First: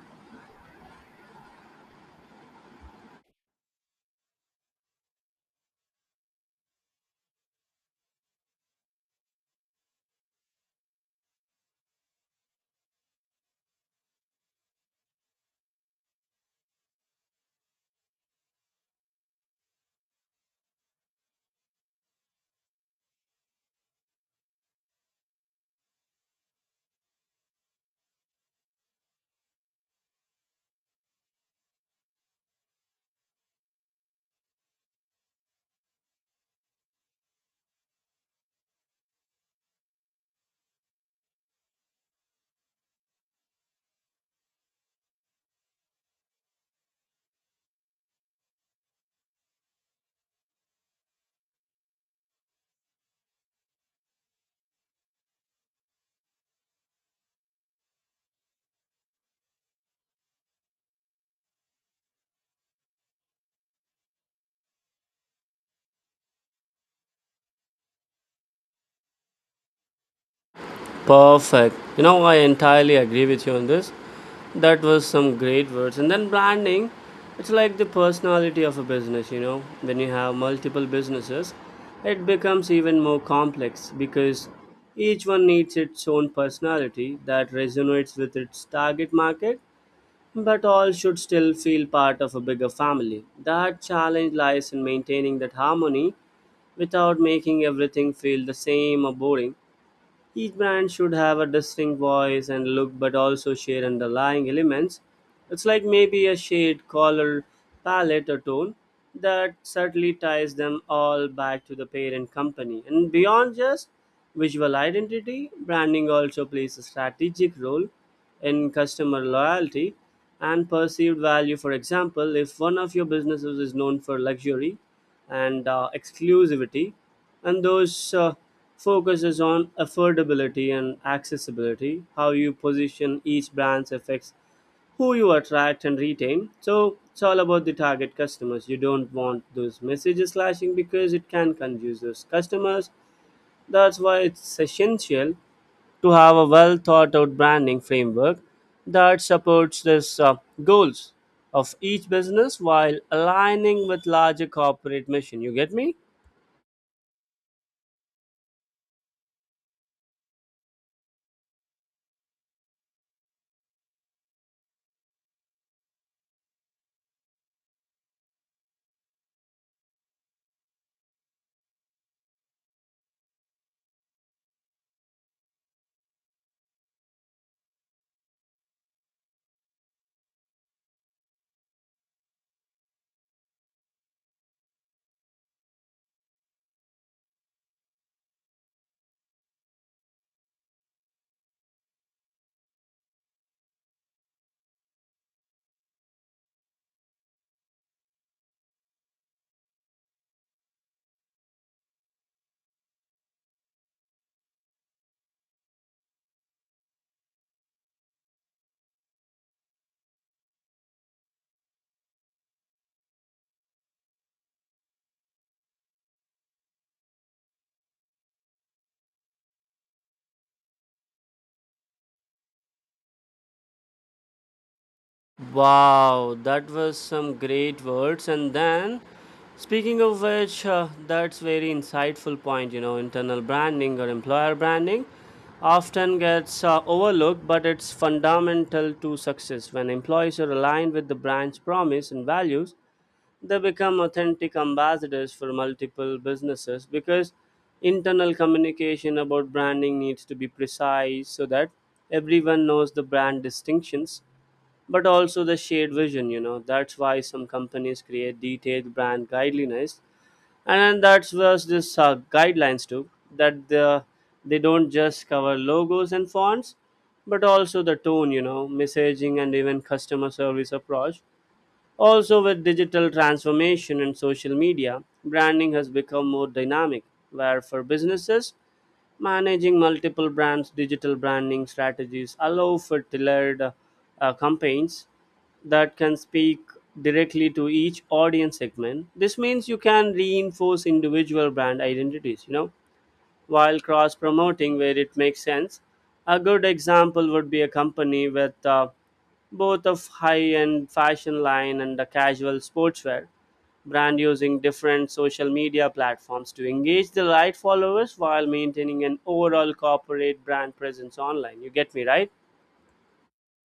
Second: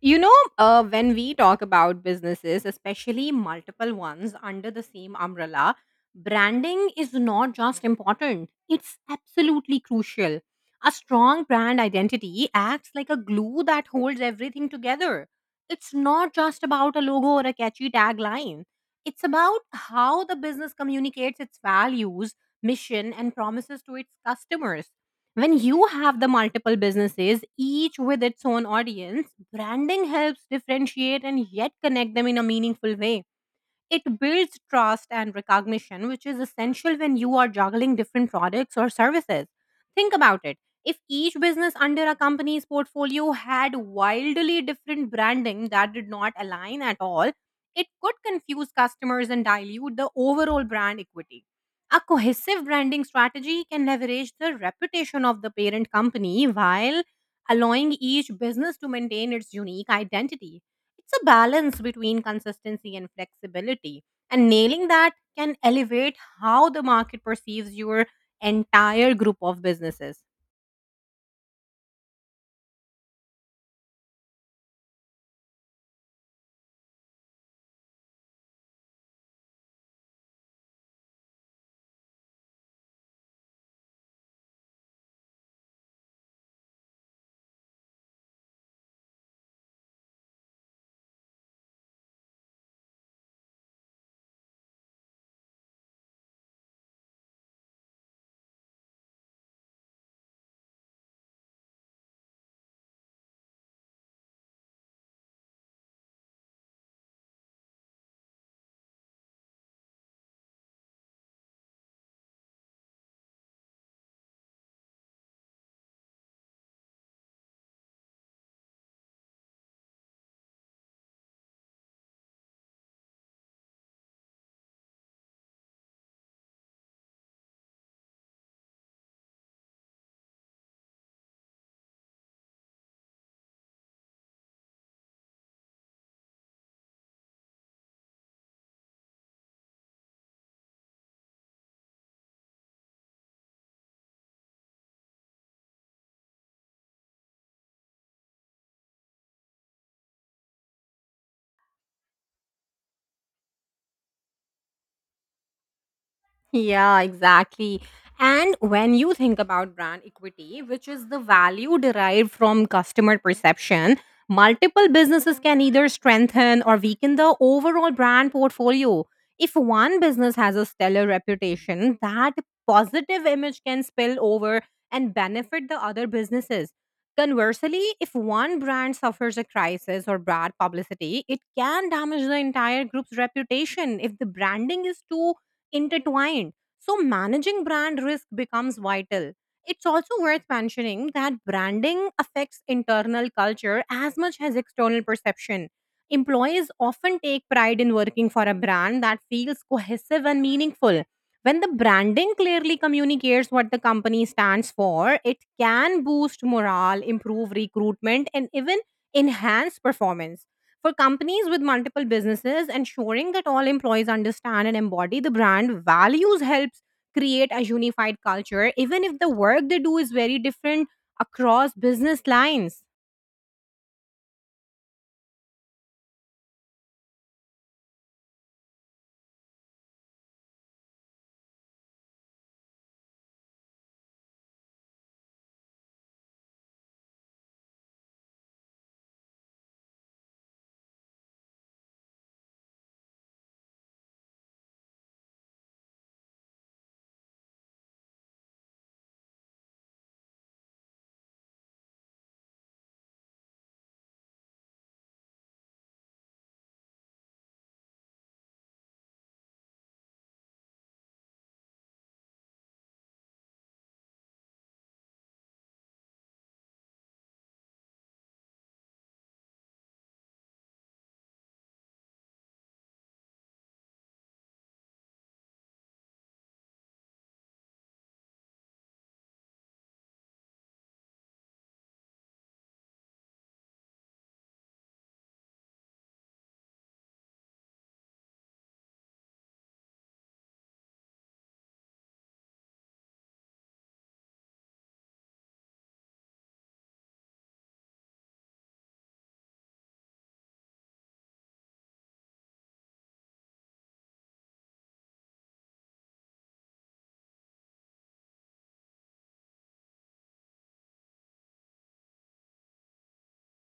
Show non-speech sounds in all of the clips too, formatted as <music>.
When we talk about businesses, especially multiple ones under the same umbrella, branding is not just important, it's absolutely crucial. A strong brand identity acts like a glue that holds everything together. It's not just about a logo or a catchy tagline, it's about how the business communicates its values, mission, and promises to its customers. When you have the multiple businesses, each with its own audience, branding helps differentiate and yet connect them in a meaningful way. It builds trust and recognition, which is essential when you are juggling different products or services. Think about it. If each business under a company's portfolio had wildly different branding that did not align at all, it could confuse customers and dilute the overall brand equity. A cohesive branding strategy can leverage the reputation of the parent company while allowing each business to maintain its unique identity. It's a balance between consistency and flexibility, and nailing that can elevate how the market perceives your entire group of businesses. Perfect. I entirely agree with you on this. That was some great words. And then branding, it's like the personality of a business. When you have multiple businesses, it becomes even more complex because each one needs its own personality that resonates with its target market, but all should still feel part of a bigger family. That challenge lies in maintaining that harmony without making everything feel the same or boring. Each brand should have a distinct voice and look but also share underlying elements. It's like maybe a shade, color, palette, or tone that subtly ties them all back to the parent company. And beyond just visual identity, branding also plays a strategic role in customer loyalty and perceived value. For example, if one of your businesses is known for luxury and exclusivity, and those focuses on affordability and accessibility. How you position each brand affects who you attract and retain, so it's all about the target customers. You don't want those messages clashing because it can confuse those customers. That's why it's essential to have a well thought out branding framework that supports this goals of each business while aligning with larger corporate mission. You get me? Yeah, exactly. And when you think about brand equity, which is the value derived from customer perception, multiple businesses can either strengthen or weaken the overall brand portfolio. If one business has a stellar reputation, that positive image can spill over and benefit the other businesses. Conversely, if one brand suffers a crisis or bad publicity, it can damage the entire group's reputation if the branding is too intertwined. So, managing brand risk becomes vital. It's also worth mentioning that branding affects internal culture as much as external perception. Employees often take pride in working for a brand that feels cohesive and meaningful. When the branding clearly communicates what the company stands for, it can boost morale, improve recruitment, and even enhance performance. For companies with multiple businesses, ensuring that all employees understand and embody the brand values helps create a unified culture, even if the work they do is very different across business lines. Wow, that was some great words. And then, speaking of which, that's very insightful point. Internal branding or employer branding often gets overlooked, but it's fundamental to success. When employees are aligned with the brand's promise and values, they become authentic ambassadors for multiple businesses because internal communication about branding needs to be precise so that everyone knows the brand distinctions but also the shared vision. That's why some companies create detailed brand guidelines, and that's where this guidelines too that the, they don't just cover logos and fonts but also the tone, messaging and even customer service approach. Also, with digital transformation and social media, branding has become more dynamic where for businesses managing multiple brands, digital branding strategies allow for tailored campaigns that can speak directly to each audience segment. This means you can reinforce individual brand identities, while cross promoting where it makes sense. A good example would be a company with both a high end fashion line and a casual sportswear brand using different social media platforms to engage the right followers while maintaining an overall corporate brand presence online. You get me, right?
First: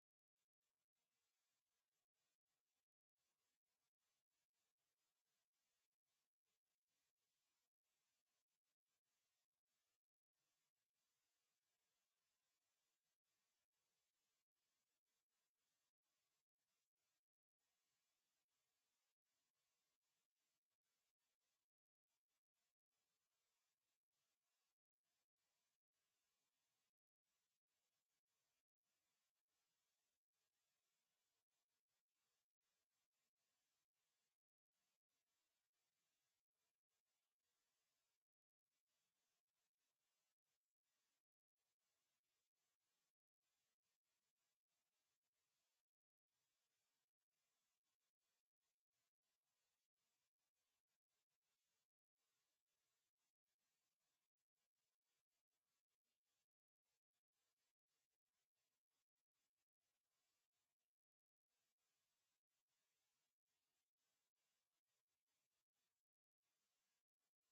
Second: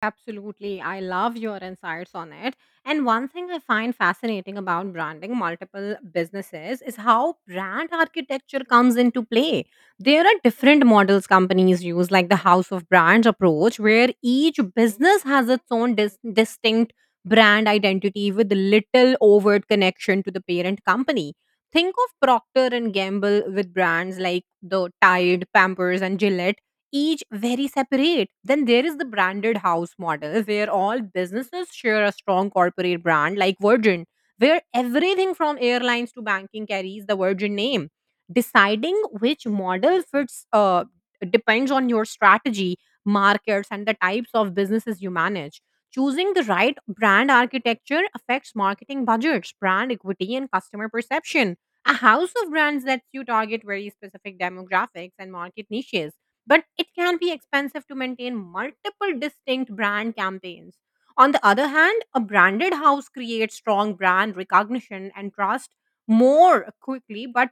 Absolutely. I love your insights on it. And one thing I find fascinating about branding multiple businesses is how brand architecture comes into play. There are different models companies use, like the house of brands approach, where each business has its own distinct brand identity with little overt connection to the parent company. Think of Procter and Gamble with brands like the Tide, Pampers, and Gillette each very separate. Then there is the branded house model where all businesses share a strong corporate brand like Virgin, where everything from airlines to banking carries the Virgin name. Deciding which model fits depends on your strategy, markets, and the types of businesses you manage. Choosing the right brand architecture affects marketing budgets, brand equity, and customer perception. A house of brands lets you target very specific demographics and market niches, but it can be expensive to maintain multiple distinct brand campaigns. On the other hand, a branded house creates strong brand recognition and trust more quickly, but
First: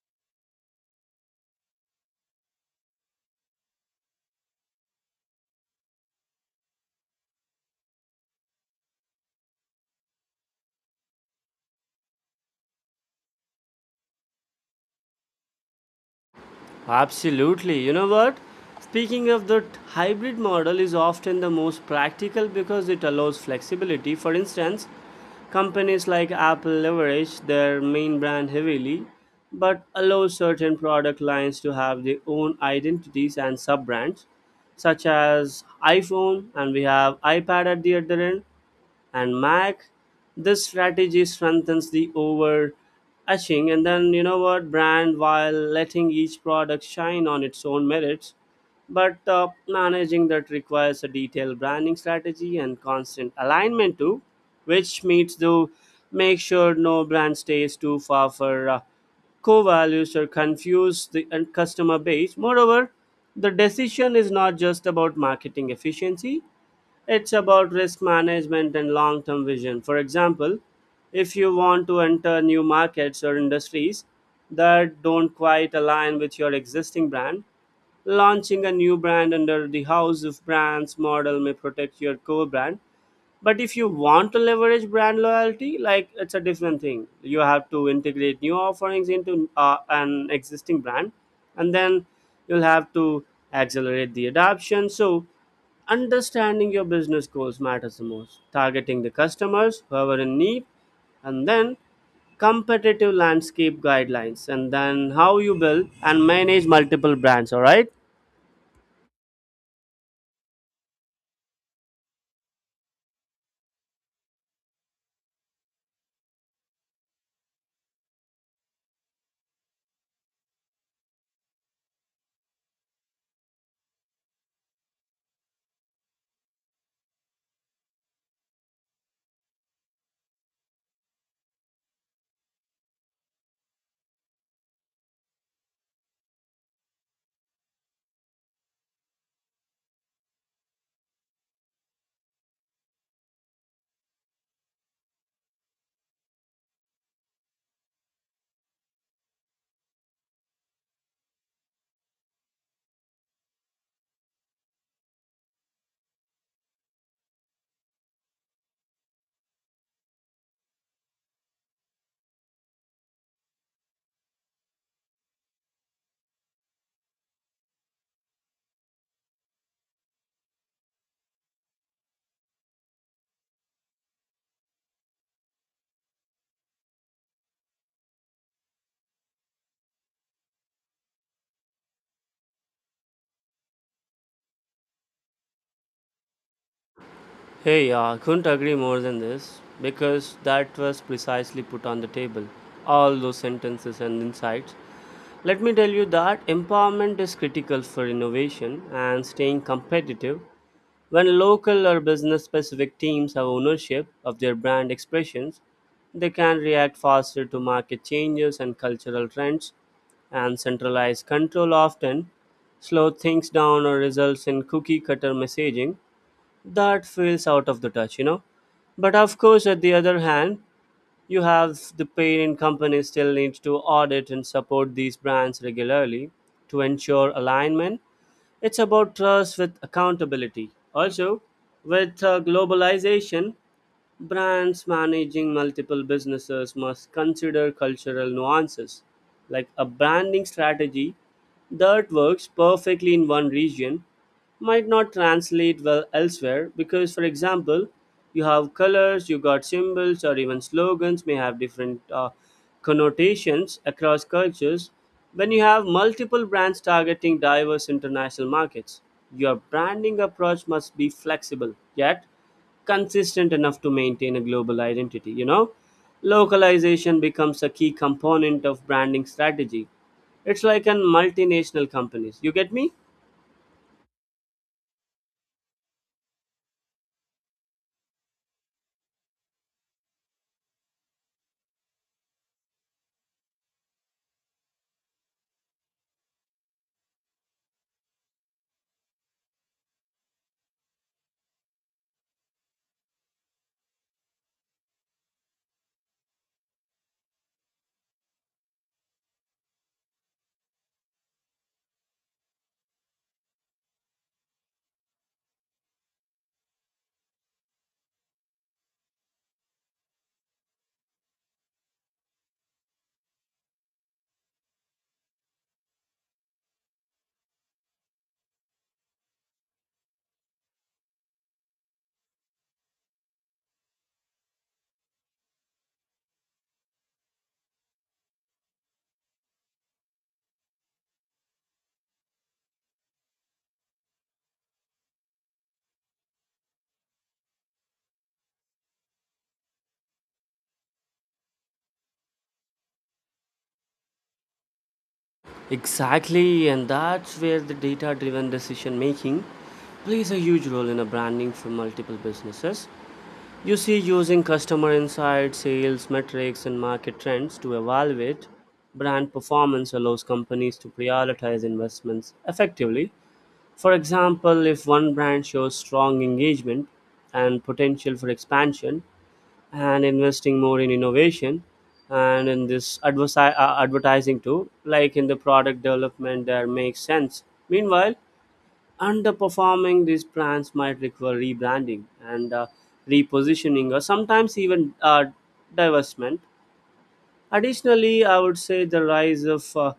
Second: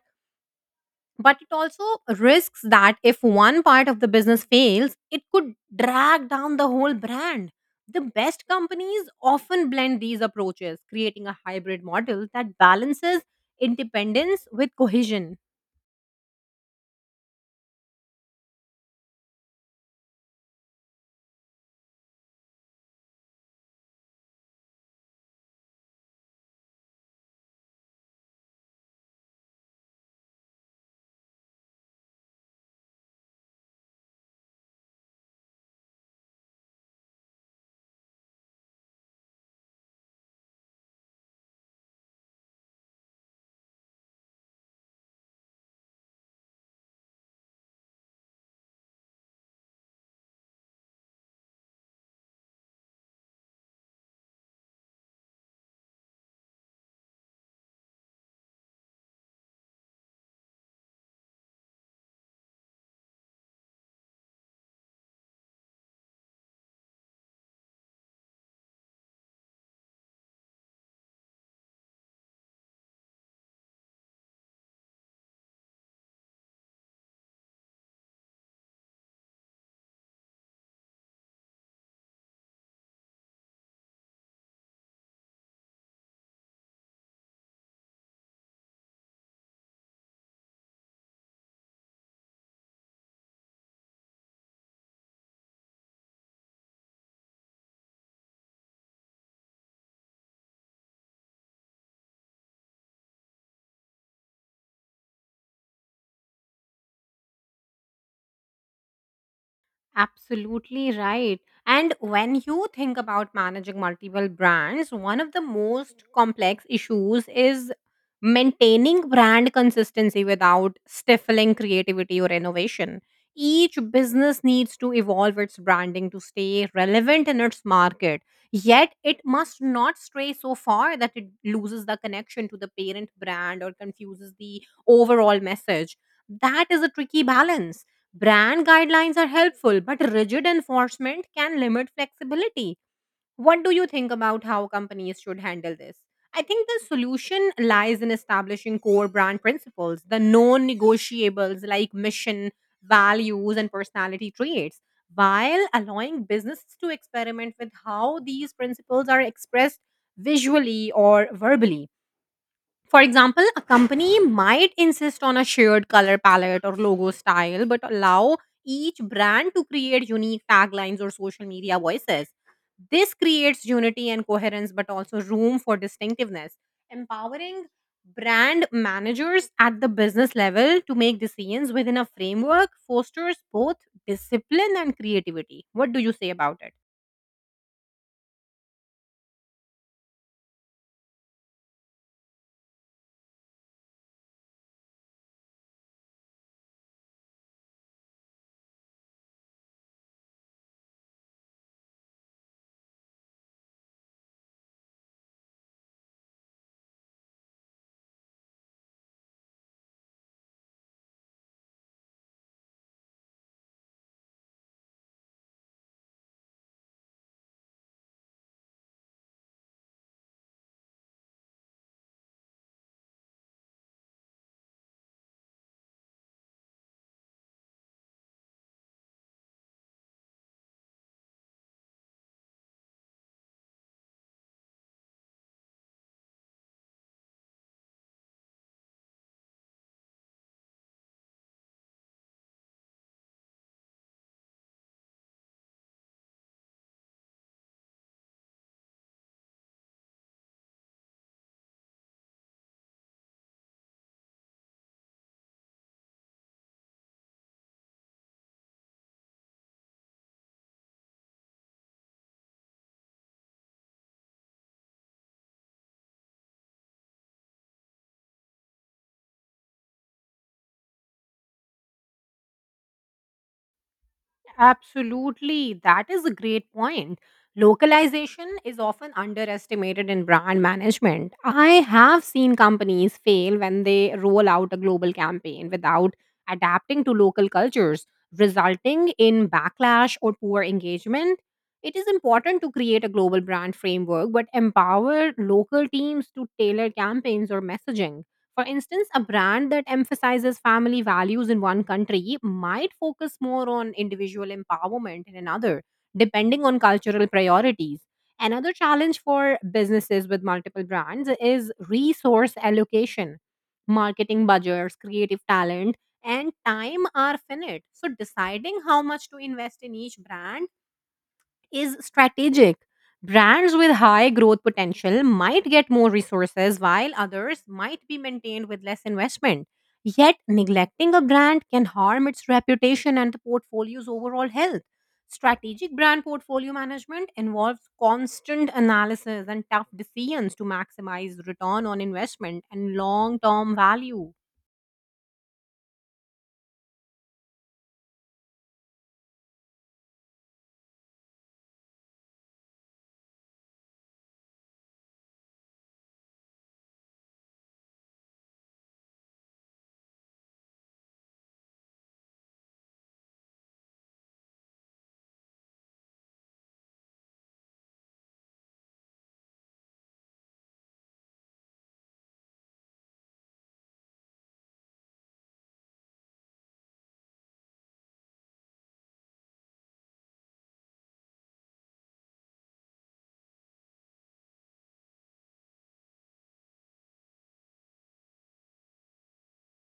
but it also risks that if one part of the business fails, it could drag down the whole brand. The best companies often blend these approaches, creating a hybrid model that balances independence with cohesion. Absolutely. You know what? Speaking of that, hybrid model is often the most practical because it allows flexibility. For instance, companies like Apple leverage their main brand heavily, but allow certain product lines to have their own identities and sub brands, such as iPhone, and we have iPad at the other end and Mac. This strategy strengthens the overarching, and then you know what brand while letting each product shine on its own merits. But managing that requires a detailed branding strategy and constant alignment too, which means to make sure no brand stays too far for core values or confuse the customer base. Moreover, the decision is not just about marketing efficiency, it's about risk management and long term vision. For example, if you want to enter new markets or industries that don't quite align with your existing brand, launching a new brand under the house of brands model may protect your core brand. But if you want to leverage brand loyalty, like it's a different thing, you have to integrate new offerings into an existing brand, and then you'll have to accelerate the adoption. So understanding your business goals matters the most, targeting the customers who are in need, and then competitive landscape, guidelines, and then how you build and manage multiple brands, all right? Absolutely right. And when you think about managing multiple brands, one of the most complex issues is maintaining brand consistency without stifling creativity or innovation. Each business needs to evolve its branding to stay relevant in its market, yet, it must not stray so far that it loses the connection to the parent brand or confuses the overall message. That is a tricky balance. Brand guidelines are helpful, but rigid enforcement can limit flexibility. What do you think about how companies should handle this? I think the solution lies in establishing core brand principles, the non negotiables like mission, values, and personality traits, while allowing businesses to experiment with how these principles are expressed visually or verbally. For example, a company might insist on a shared color palette or logo style, but allow each brand to create unique taglines or social media voices. This creates unity and coherence, but also room for distinctiveness. Empowering brand managers at the business level to make decisions within a framework fosters both discipline and creativity. What do you say about it? Hey, I couldn't agree more than this because that was precisely put on the table. All those sentences and insights. Let me tell you that empowerment is critical for innovation and staying competitive. When local or business specific teams have ownership of their brand expressions, they can react faster to market changes and cultural trends, and centralized control often slows things down or results in cookie cutter messaging that feels out of the touch. But of course, at the other hand, you have the parent company still needs to audit and support these brands regularly to ensure alignment. It's about trust with accountability. Also, with globalization, brands managing multiple businesses must consider cultural nuances, like a branding strategy that works perfectly in one region might not translate well elsewhere because, for example, you have colors, you got symbols, or even slogans may have different connotations across cultures. When you have multiple brands targeting diverse international markets, your branding approach must be flexible, yet consistent enough to maintain a global identity. Localization becomes a key component of branding strategy. It's like in multinational companies. You get me? Absolutely. That is a great point. Localization is often underestimated in brand management. I have seen companies fail when they roll out a global campaign without adapting to local cultures, resulting in backlash or poor engagement. It is important to create a global brand framework, but empower local teams to tailor campaigns or messaging. For instance, a brand that emphasizes family values in one country might focus more on individual empowerment in another, depending on cultural priorities. Another challenge for businesses with multiple brands is resource allocation. Marketing budgets, creative talent, and time are finite. So, deciding how much to invest in each brand is strategic. Brands with high growth potential might get more resources while others might be maintained with less investment. Yet, neglecting a brand can harm its reputation and the portfolio's overall health. Strategic brand portfolio management involves constant analysis and tough decisions to maximize return on investment and long term value. Exactly, and that's where the data driven decision making plays a huge role in a branding for multiple businesses. You see, using customer insights, sales metrics and market trends to evaluate brand performance allows companies to prioritize investments effectively. For example, if one brand shows strong engagement and potential for expansion, and investing more in innovation and in this advertising too, like in the product development, that makes sense. Meanwhile, underperforming these plans might require rebranding and repositioning or sometimes even divestment. Additionally, I would say the rise of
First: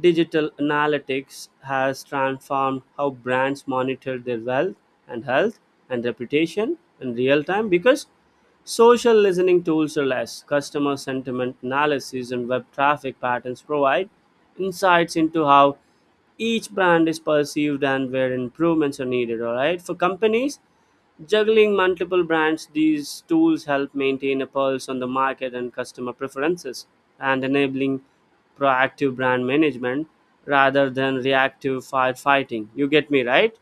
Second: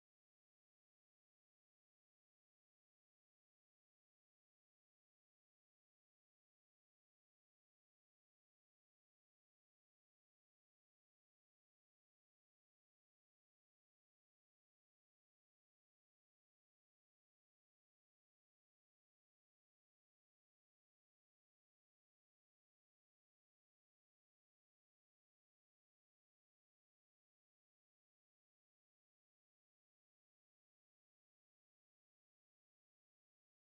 digital analytics has transformed how brands monitor their wealth and health and reputation in real time because social listening tools are less. Customer sentiment analysis and web traffic patterns provide insights into how each brand is perceived and where improvements are needed, all right, for companies juggling multiple brands. These tools help maintain a pulse on the market and customer preferences and enabling proactive brand management rather than reactive firefighting. You get me, right?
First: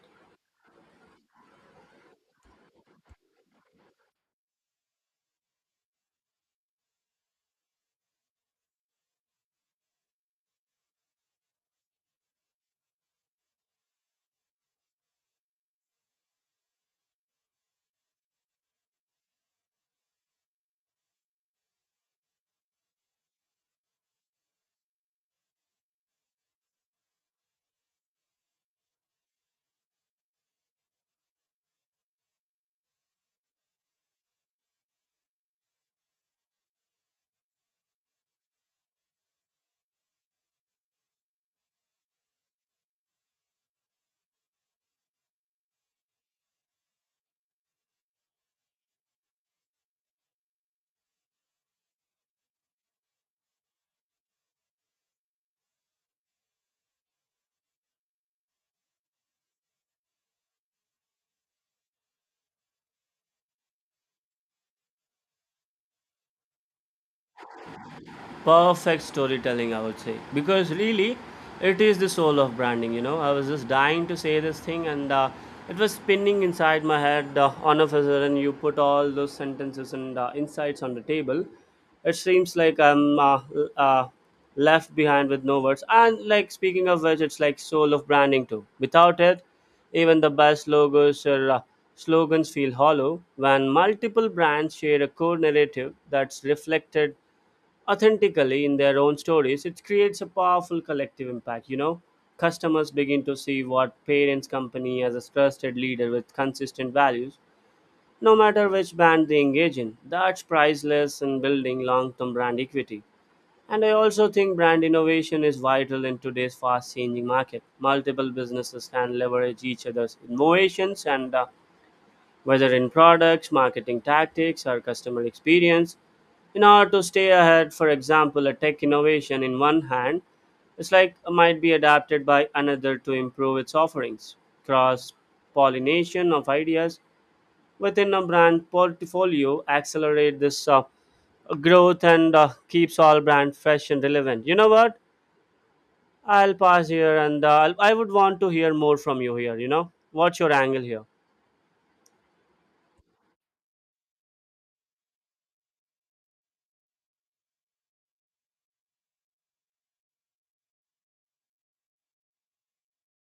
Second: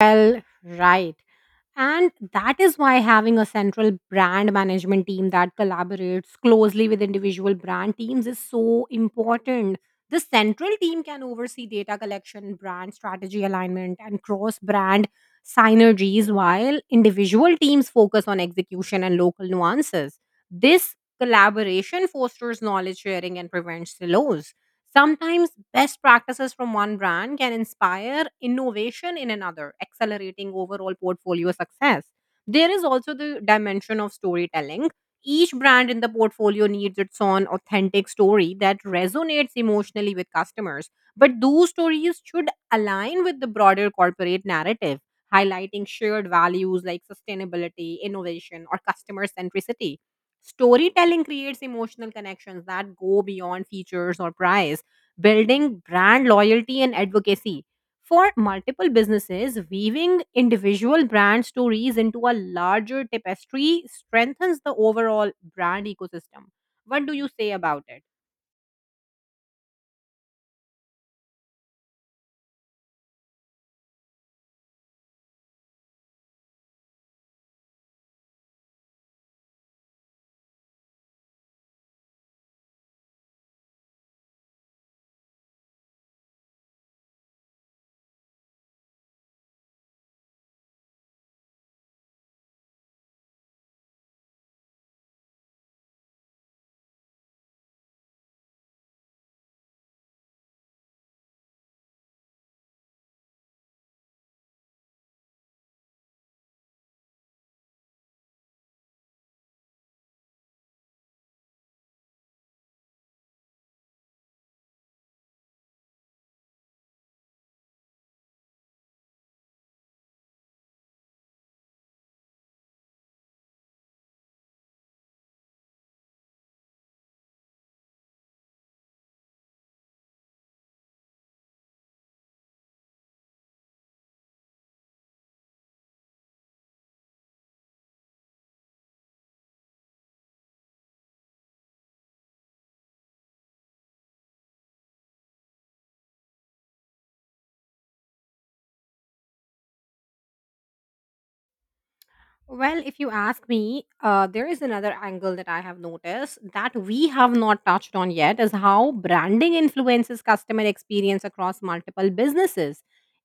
Well, right. And that is why having a central brand management team that collaborates closely with individual brand teams is so important. The central team can oversee data collection, brand strategy alignment, and cross brand synergies, while individual teams focus on execution and local nuances. This collaboration fosters knowledge sharing and prevents silos. Sometimes best practices from one brand can inspire innovation in another, accelerating overall portfolio success. There is also the dimension of storytelling. Each brand in the portfolio needs its own authentic story that resonates emotionally with customers. But those stories should align with the broader corporate narrative, highlighting shared values like sustainability, innovation, or customer centricity. Storytelling creates emotional connections that go beyond features or price, building brand loyalty and advocacy. For multiple businesses, weaving individual brand stories into a larger tapestry strengthens the overall brand ecosystem. What do you say about it? Perfect storytelling, I would say, because really it is the soul of branding. I was just dying to say this thing, and it was spinning inside my head, on a sudden you put all those sentences and insights on the table. It seems like I'm left behind with no words, and like speaking of which, it's like soul of branding too. Without it, even the best logos or slogans feel hollow. When multiple brands share a core narrative that's reflected authentically in their own stories, it creates a powerful collective impact. Customers begin to see what parents' company as a trusted leader with consistent values, no matter which brand they engage in. That's priceless in building long term brand equity. And I also think brand innovation is vital in today's fast changing market. Multiple businesses can leverage each other's innovations and whether in products, marketing tactics, or customer experience. In order to stay ahead, for example, a tech innovation in one hand, it's like, might be adapted by another to improve its offerings. Cross pollination of ideas within a brand portfolio accelerate this growth and keeps all brand fresh and relevant. You know what? I'll pass here, and I would want to hear more from you here. What's your angle here? Well, if you ask me, there is another angle that I have noticed that we have not touched on yet is how branding influences customer experience across multiple businesses.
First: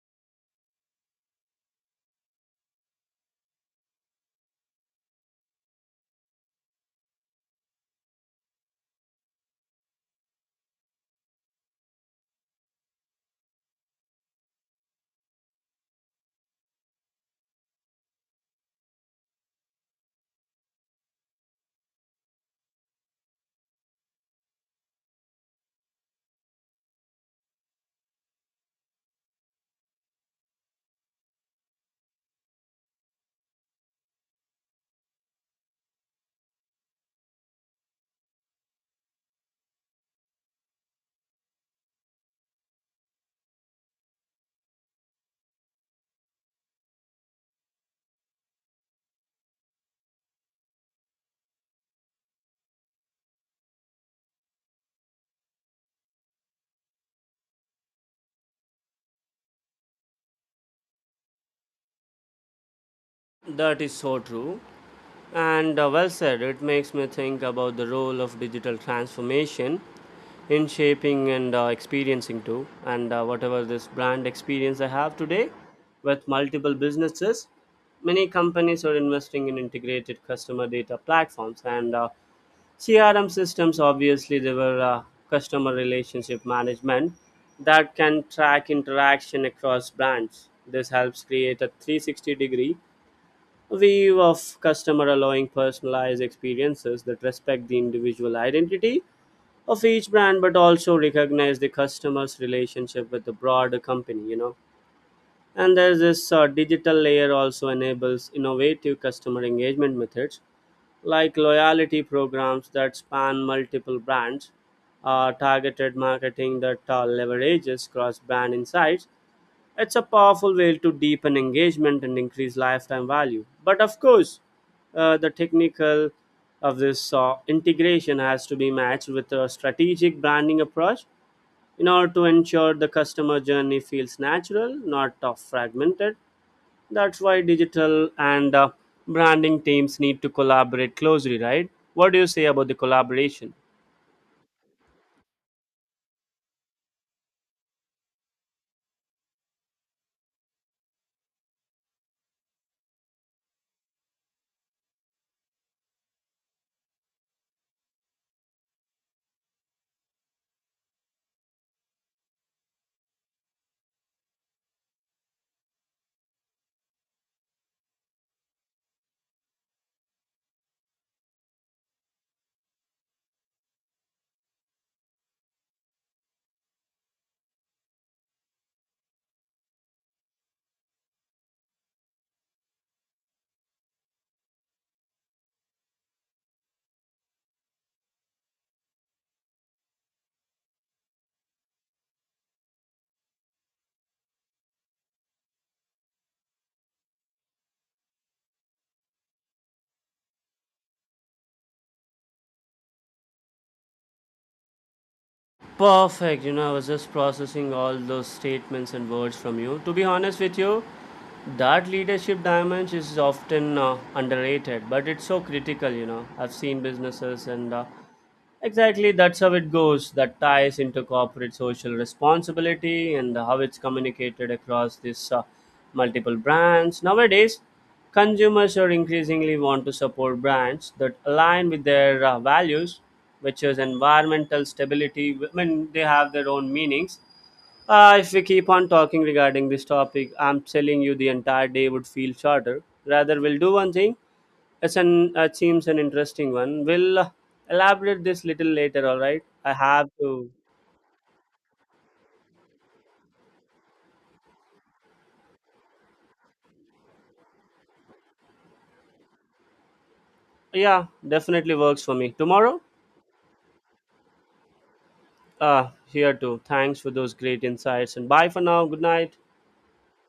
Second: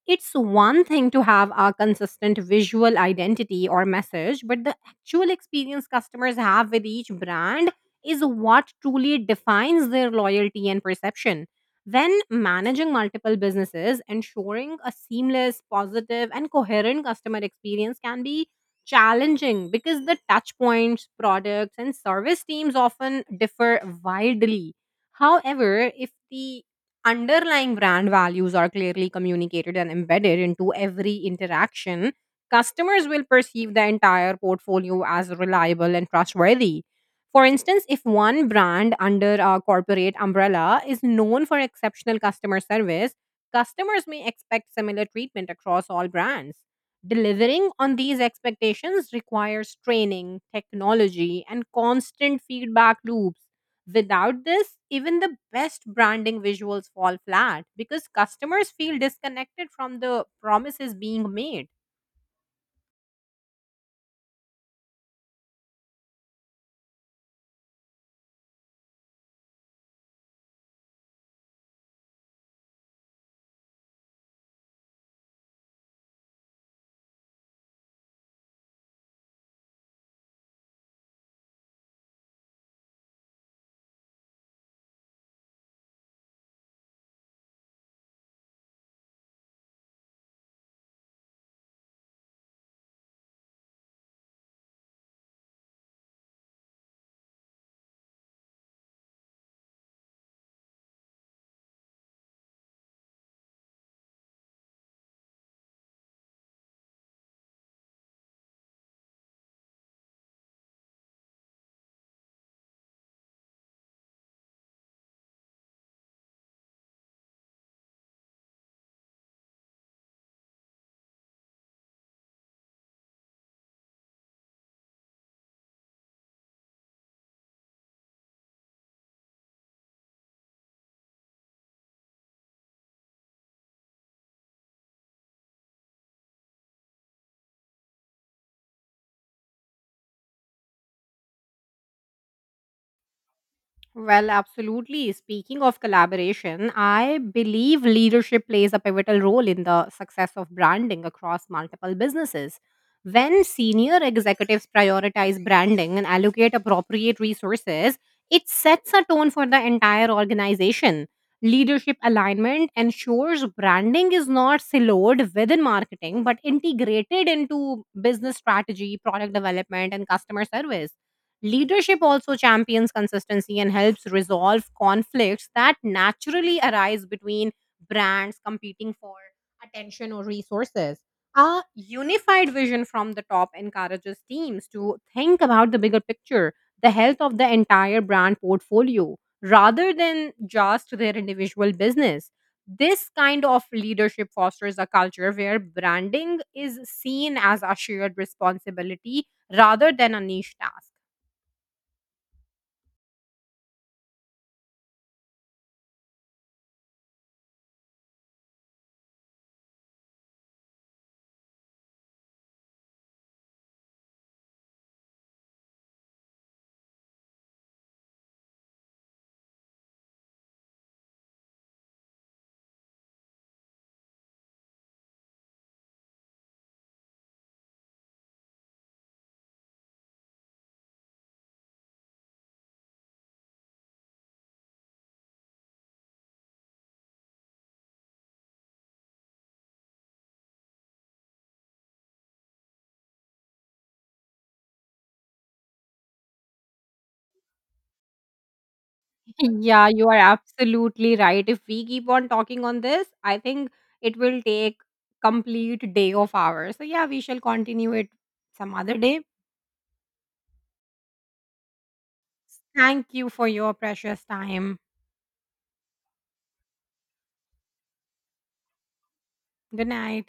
It's one thing to have a consistent visual identity or message, but the actual experience customers have with each brand is what truly defines their loyalty and perception. When managing multiple businesses, ensuring a seamless, positive, and coherent customer experience can be challenging because the touch points, products, and service teams often differ widely. However, if the underlying brand values are clearly communicated and embedded into every interaction, customers will perceive the entire portfolio as reliable and trustworthy. For instance, if one brand under a corporate umbrella is known for exceptional customer service, customers may expect similar treatment across all brands. Delivering on these expectations requires training, technology, and constant feedback loops. Without this, even the best branding visuals fall flat because customers feel disconnected from the promises being made. That is so true. And well said, it makes me think about the role of digital transformation in shaping and experiencing too. And whatever this brand experience I have today with multiple businesses, many companies are investing in integrated customer data platforms and CRM systems. Obviously, they were customer relationship management that can track interaction across brands. This helps create a 360 degree view of customer allowing personalized experiences that respect the individual identity of each brand but also recognize the customer's relationship with the broader company. And there's this digital layer also enables innovative customer engagement methods like loyalty programs that span multiple brands, targeted marketing that leverages cross brand insights. It's a powerful way to deepen engagement and increase lifetime value. But of course, the technical of this integration has to be matched with a strategic branding approach in order to ensure the customer journey feels natural, not fragmented. That's why digital and branding teams need to collaborate closely, right? What do you say about the collaboration? Well, absolutely. Speaking of collaboration, I believe leadership plays a pivotal role in the success of branding across multiple businesses. When senior executives prioritize branding and allocate appropriate resources, it sets a tone for the entire organization. Leadership alignment ensures branding is not siloed within marketing but integrated into business strategy, product development, and customer service. Leadership also champions consistency and helps resolve conflicts that naturally arise between brands competing for attention or resources. A unified vision from the top encourages teams to think about the bigger picture, the health of the entire brand portfolio, rather than just their individual business. This kind of leadership fosters a culture where branding is seen as a shared responsibility rather than a niche task. Perfect. I was just processing all those statements and words from you. To be honest with you, that leadership dimension is often underrated, but it's so critical. I've seen businesses and exactly, that's how it goes. That ties into corporate social responsibility and how it's communicated across these multiple brands. Nowadays, consumers are increasingly want to support brands that align with their values, which is environmental stability. When they have their own meanings. If we keep on talking regarding this topic, I'm telling you the entire day would feel shorter. Rather, we'll do one thing. It seems an interesting one. We'll elaborate this little later. All <laughs> right. I Yeah, you have are to. absolutely right. If we keep on talking on this, I think it will take complete day of ours. So yeah, we shall continue it some other day. Yeah, definitely works for me. Tomorrow. Thank you for your precious time. Here too. Thanks for those great insights. And bye for now. Good night. Good night.